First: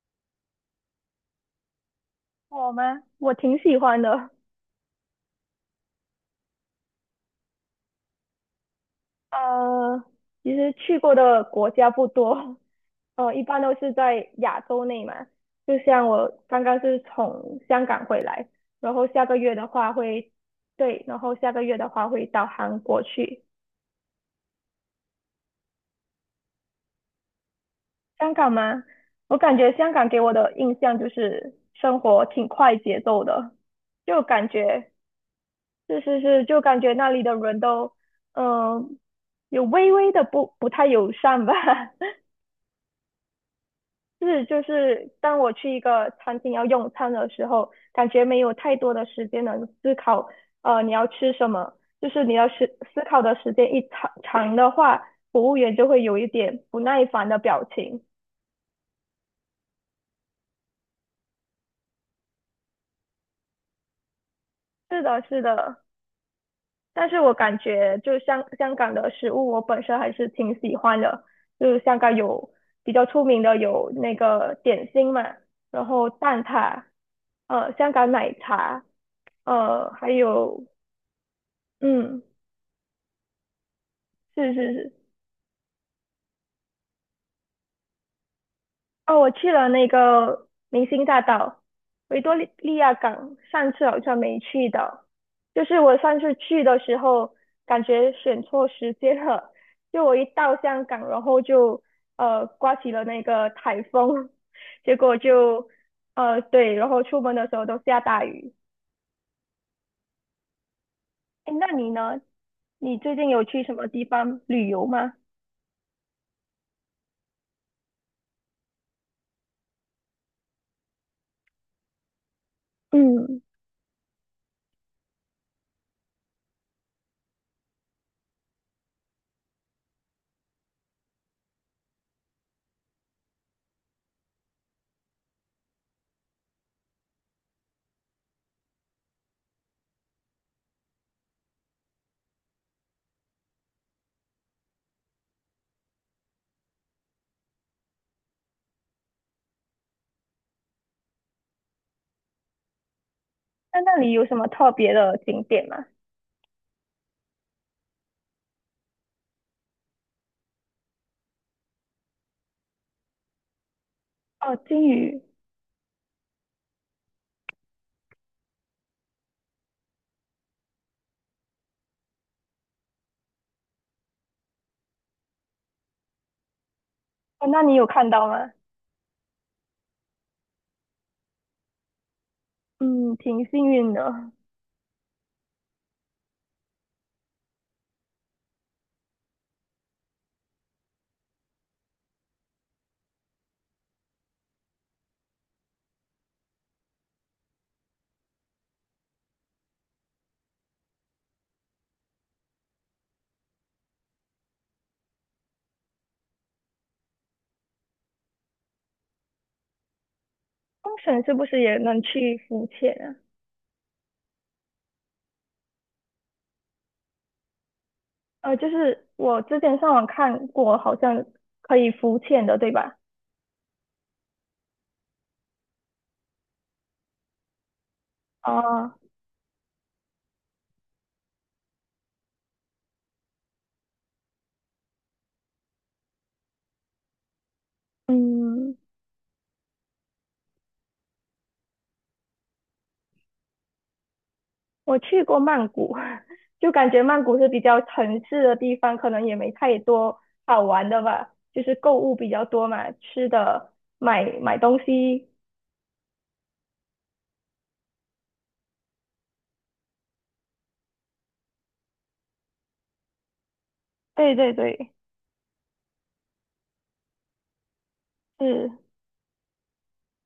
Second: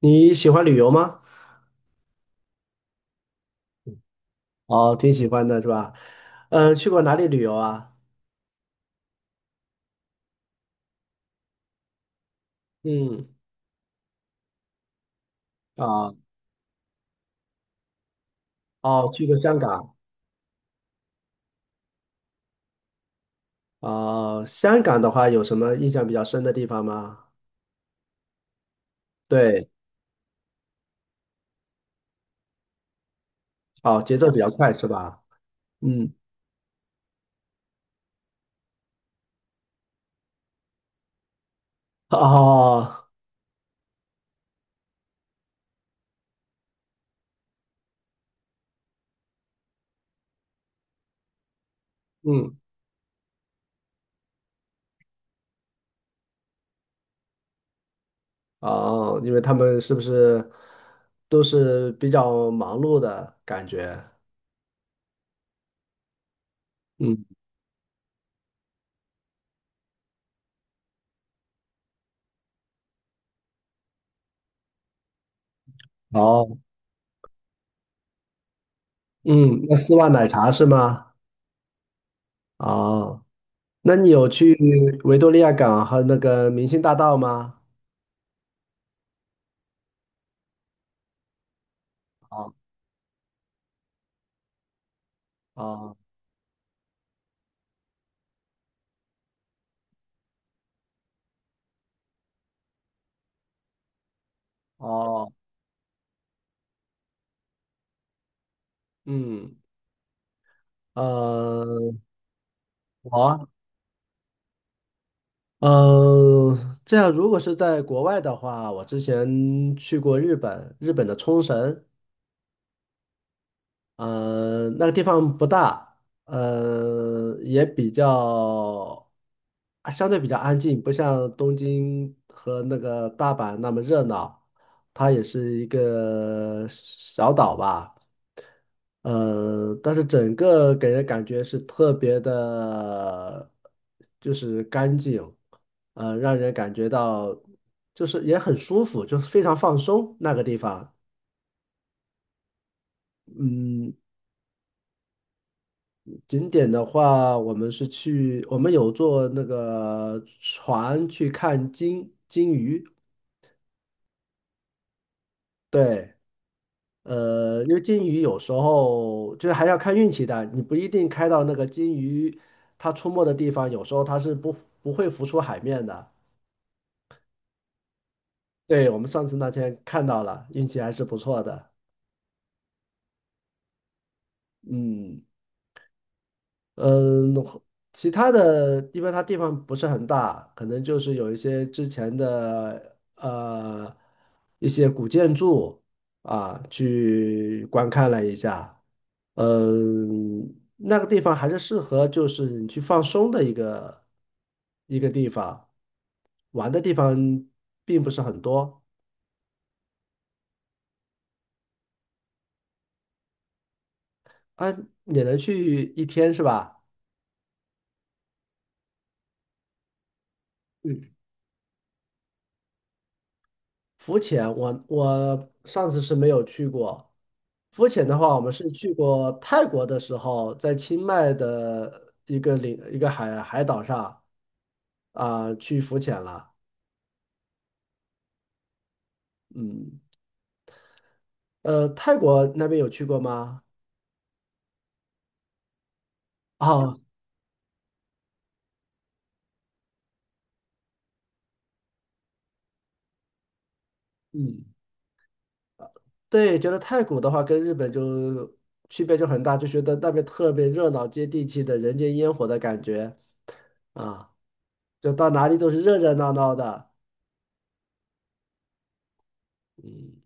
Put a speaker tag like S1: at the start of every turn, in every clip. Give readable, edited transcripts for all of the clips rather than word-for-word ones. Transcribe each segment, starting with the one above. S1: 你喜欢旅游吗？
S2: 我吗？我挺喜欢的。
S1: 哦，挺喜欢的是吧？嗯，去过哪里旅游啊？
S2: 呃，其实去过的国家不多，
S1: 嗯，
S2: 一般都是在亚洲内嘛。就像
S1: 啊，
S2: 我刚刚是从香港回来，然后
S1: 哦，
S2: 下
S1: 去过
S2: 个月
S1: 香
S2: 的
S1: 港。
S2: 话会，对，然后下个月的话会到韩国去。
S1: 啊。香港的话有什么印象比较深的地方吗？
S2: 香港吗？我感
S1: 对，
S2: 觉香港给我的印象就是生活挺快节奏的，
S1: 哦，节
S2: 就
S1: 奏比
S2: 感
S1: 较快是
S2: 觉
S1: 吧？
S2: 是
S1: 嗯，
S2: 是是，就感觉那里的人都，嗯、有微微的不太友善吧。
S1: 哦，
S2: 是，就是当我去一个餐厅要用餐的时候，感觉没有太多的时间能思考，你要吃什么。就是你要
S1: 嗯，
S2: 思思考的时间一长的话，服务员就会有一点不耐烦的表情。
S1: 哦，因为他们是不是都是比较忙碌的感觉？
S2: 是的，是的。但是
S1: 嗯，
S2: 我感觉就香港的食物，我本身还是挺喜欢的。就是香港有比较出名的有那个点心嘛，然后蛋
S1: 哦，
S2: 挞，香港奶茶，
S1: 嗯，那丝袜
S2: 还
S1: 奶茶是
S2: 有
S1: 吗？
S2: 嗯。
S1: 哦，那你有
S2: 是
S1: 去
S2: 是是，
S1: 维多利亚港和那个明星大道吗？
S2: 哦，我去了那个明星大道、维多利
S1: 哦
S2: 亚港，上次好像没去到。就是
S1: 哦
S2: 我上次去的时候，感觉选错时间了。就我一到香港，然后就刮起了那个台风，结果
S1: 哦，
S2: 就对，然后出门的时候都下大雨。
S1: 嗯，
S2: 哎，那
S1: 呃，
S2: 你呢？你最近有
S1: 我
S2: 去什么地方旅游吗？
S1: 呃，这样如果是在国外的话，我之前去过日本，日本的冲绳，
S2: 嗯，
S1: 那个地方不大，呃，也比较，啊相对比较安静，不像东京和那个大阪那么热闹。它也是一个小岛吧，但是整个给人感觉是特别的，就是干净，让人感觉到就是也很舒服，就是非常放松那个地方。
S2: 那
S1: 嗯，
S2: 那里有什么特别的景点吗？
S1: 景点的话，我们有坐那个船去看金鱼。
S2: 哦，金鱼，
S1: 对，因为金鱼有时候就是还要看运气的，你不一定开到那个金鱼它出没的地方，有时候它是不会浮出海面的。
S2: 哦，那你有看到吗？
S1: 对，我们上次那天看到了，运气还是不错的。
S2: 嗯，挺幸运的。
S1: 嗯。嗯，其他的，因为它地方不是很大，可能就是有一些之前的一些古建筑啊，去观看了一下。嗯，那个地方还是适合就是你去放松的一个一个地方，玩的地方并不是很多。
S2: 东绳是不是也能去浮潜啊？
S1: 啊，也能去一天是吧？
S2: 就是我之前上网看过，好
S1: 嗯。
S2: 像可以浮潜的，对吧？
S1: 浮潜我上次是没有去过。浮潜的话，我们是去
S2: 啊、
S1: 过泰国的时候，在清迈的一个海岛上啊、去浮潜了。
S2: 嗯，
S1: 嗯，泰国那边有去过吗？
S2: 我去过曼谷，就感
S1: 啊、
S2: 觉曼谷是比较城市的地方，可能也没太多好玩的吧，就是购物比较多嘛，吃的、买
S1: 嗯，
S2: 东西。
S1: 对，觉得泰国的话跟日本就区别就很大，就觉得那边特别热闹、接地气的人间烟火的感觉啊，
S2: 对对对，
S1: 就到哪里都是热热闹闹的。
S2: 是，
S1: 嗯。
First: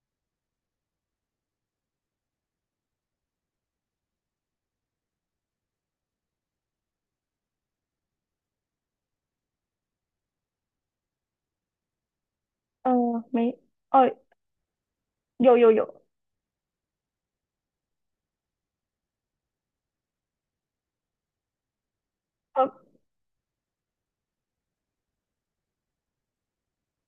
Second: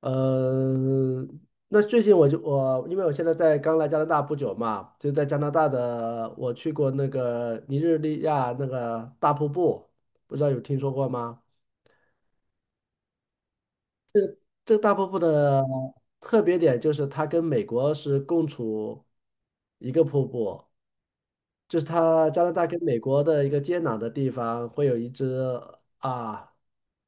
S1: 呃，那最近我就我，因为我现在在刚来加拿大不久嘛，就在加拿大的，我去过那个尼日利亚那个大瀑布，不知道有听说过吗？
S2: 嗯、没，哦，
S1: 这个大瀑布
S2: 有
S1: 的
S2: 有有，
S1: 特别点就是它跟美国是共处一个瀑布，就是它加拿大跟
S2: 呃，
S1: 美国的一个接壤的地方，会有一只啊，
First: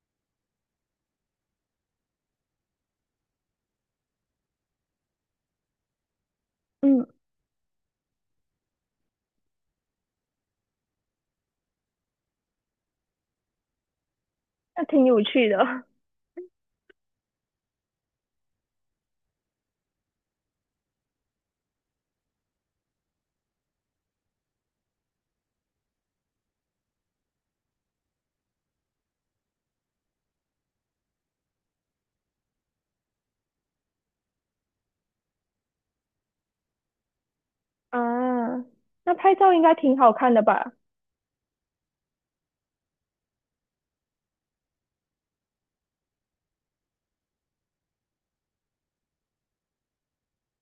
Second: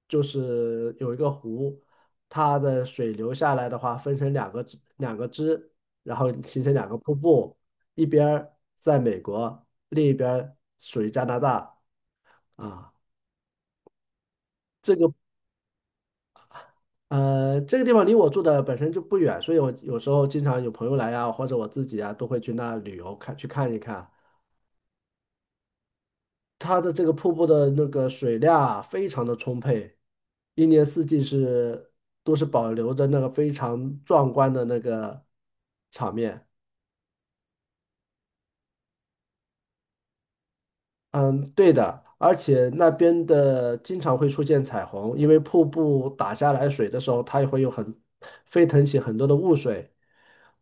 S1: 就是有一个湖，它的水流下来的话，分成两个支，然后形成两个
S2: 嗯，
S1: 瀑布，一边儿在美国，另一边儿属于加拿大啊。
S2: 那
S1: 这
S2: 挺
S1: 个
S2: 有趣的。
S1: 这个地方离我住的本身就不远，所以我有时候经常有朋友来啊，或者我自己啊，都会去那旅游去看一看。它的这个瀑布的那个水量啊非常的充沛，一年四季都是保留着那个非常壮观的那个场面。
S2: 啊，那拍照应该挺好看的吧？
S1: 嗯，对的，而且那边的经常会出现彩虹，因为瀑布打下来水的时候，它也会飞腾起很多的雾水，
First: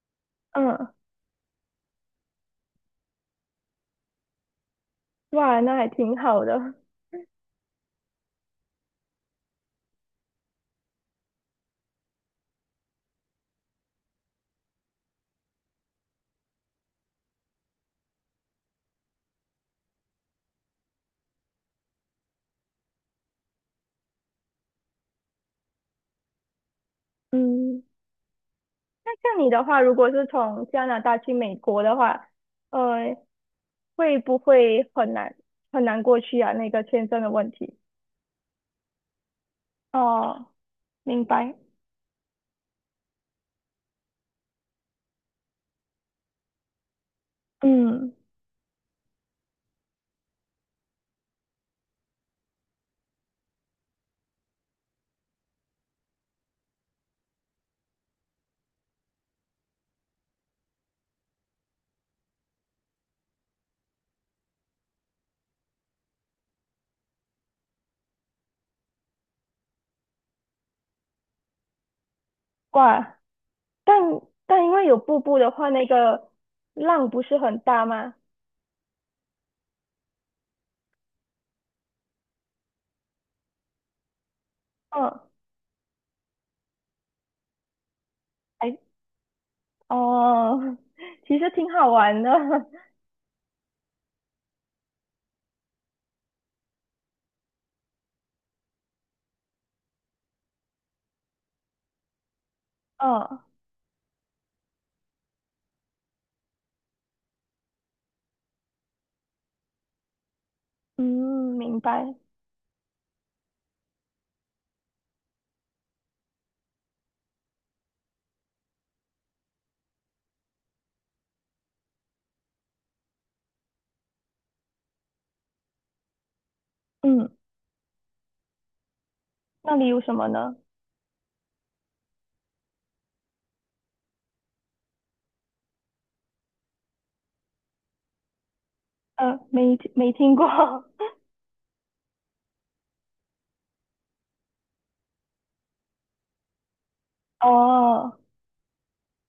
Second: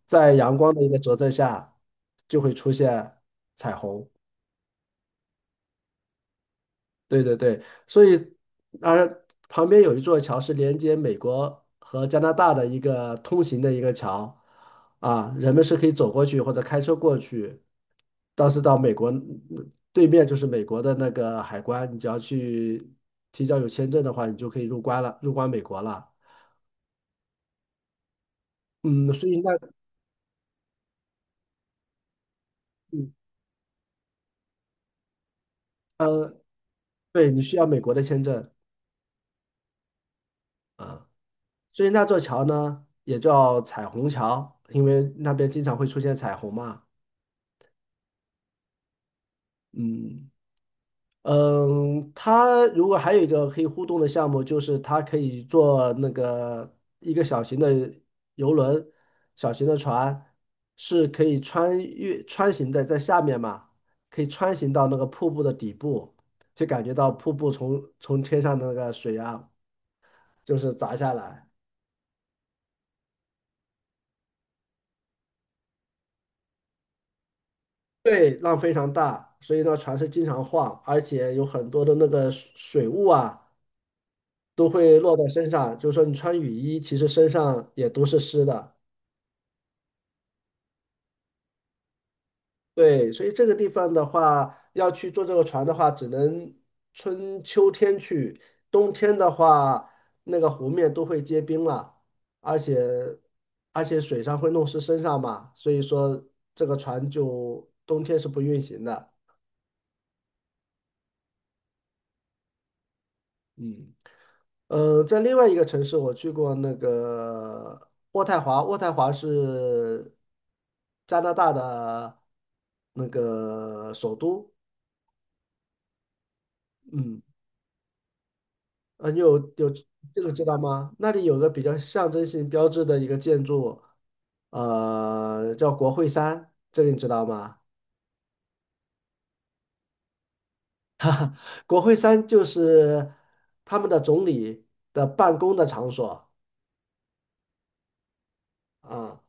S1: 在阳光的一
S2: 嗯，
S1: 个折射下，就会出现彩虹。
S2: 哇，那还挺好的。
S1: 对对对，所以而旁边有一座桥是连接美国和加拿大的一个通行的一个桥，啊，人们是可以走过去或者开车过去，但是到美国对面就是美国的那个海关，你只要去提交有签证的话，你就可以入关了，入关美国了。
S2: 嗯，
S1: 嗯，
S2: 那
S1: 所以
S2: 像你
S1: 那
S2: 的话，如果是从加拿大去美国的话，
S1: 嗯
S2: 呃，会不会很难过
S1: 呃，
S2: 去啊？那个签证的
S1: 对你
S2: 问
S1: 需要
S2: 题。
S1: 美国的签证，
S2: 哦，明白。
S1: 所以那座桥呢也叫彩虹桥，因为那边经常会出现彩虹嘛，
S2: 嗯，
S1: 嗯。嗯，它如果还有一个可以互动的项目，就是它可以做那个一个小型的游轮、小型的船，是可以穿行的，在下面嘛，可以穿行到那个瀑布的底部，就感觉到瀑布从天上的那个水啊，就是砸下来，
S2: 哇，但因为有瀑布的话，那个浪不是很大吗？
S1: 对，浪非常大，所以呢，船是经常晃，而且有很多的那个水雾啊，都会落
S2: 嗯，
S1: 在身上，就是说你穿雨衣，其实身上也都是湿的。
S2: 哎，哦，其实挺好玩的。
S1: 对，所以这个地方的话，要去坐这个船的话，只能春秋天去，冬天的话，那个湖面都会结冰了，而且
S2: 哦，
S1: 水上会弄湿身上嘛，所以说这个船就冬天是不运行的。
S2: 嗯，明白。
S1: 嗯，在另外一个城市，我去过那个渥太华，渥太华是加拿大的那个首都。嗯。
S2: 嗯。
S1: 你有
S2: 那里有什
S1: 这
S2: 么
S1: 个知道
S2: 呢？
S1: 吗？那里有个比较象征性标志的一个建筑，叫国会山，这个你知道吗？
S2: 没听过。
S1: 国会山就是他们的总理的办公的场所
S2: 哦，
S1: 啊。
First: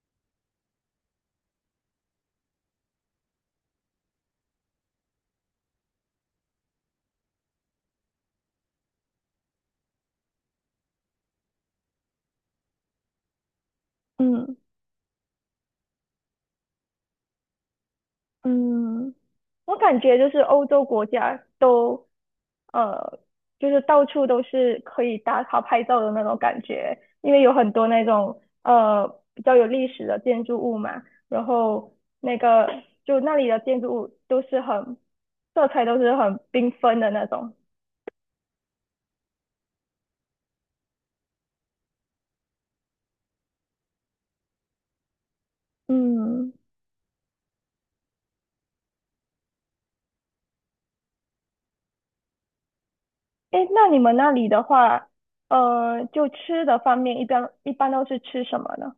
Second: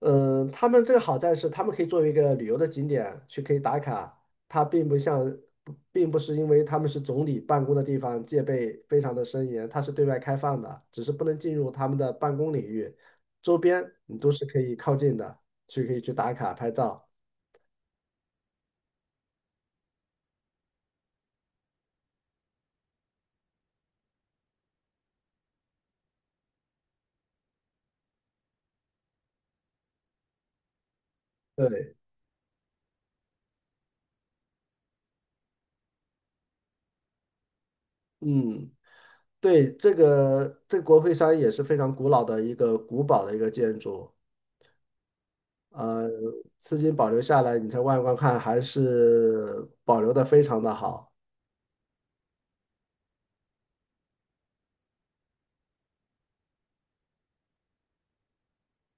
S1: 嗯，他们这个好在是，他们可以作为一个旅游的景点去可以打卡，它并不像，不并不是因为他们是总理办公的地方，戒备非常的森严，它是对外开放的，只是不能进入他们的办公领域，周边你都是
S2: 嗯
S1: 可以靠近的，可以去打卡拍照。
S2: 嗯，我感觉就是欧洲国家都，呃，就是到处都是可以打卡拍照的那种感觉，因为有很多那种比较有历史的建筑物嘛，然
S1: 对，
S2: 后那个就那里的建筑物都是很色彩都是很缤纷的那种。
S1: 嗯，对，这个国会山也是非常古老的一个古堡的一个建筑，呃，
S2: 嗯。
S1: 至今保留下来，你才外观看还是保留的非常的好。
S2: 哎，那你们那里的话，就吃的方面，一般都是吃什么呢？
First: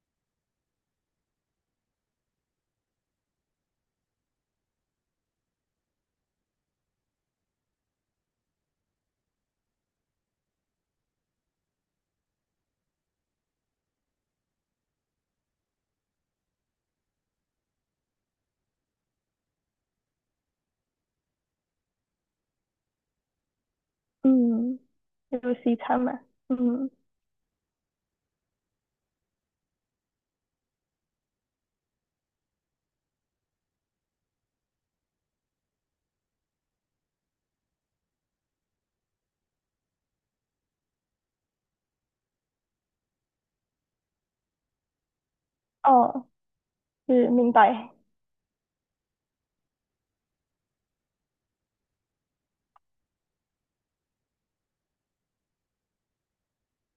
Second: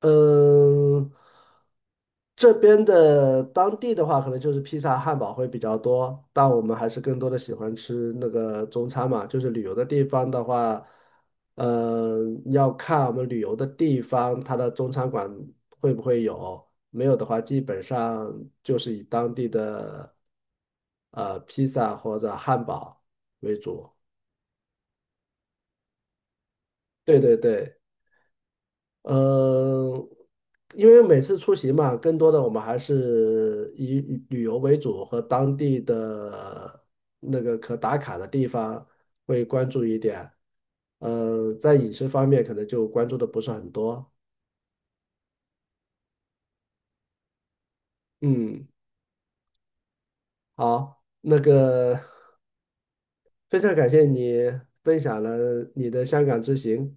S1: 嗯，这边的当地的话，可能就是披萨、汉堡会比较多，但我们还是更多的喜欢吃那个中餐嘛。就是旅游的地方的话，呃，要看我们旅游的地方，它的中餐馆会不会有，没有的话，基本上就是以当地的披萨或者汉堡为主。
S2: 嗯，就西餐嘛。嗯，
S1: 对对对。呃，因为每次出行嘛，更多的我们还是以旅游为主，和当地的那个可打卡的地方会关注一点。在饮食方面可能就关注的不是很多。
S2: 哦，是，明白。
S1: 嗯，好，那个非常感谢你分享了你的香港之行，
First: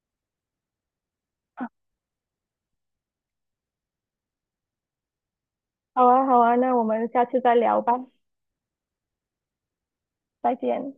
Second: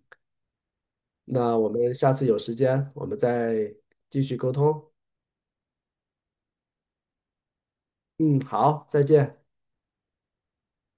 S1: 那我们下次有时间我们再继续沟通。
S2: 好啊，好啊，那我们下次再聊吧，
S1: 嗯，好，再见。
S2: 再见。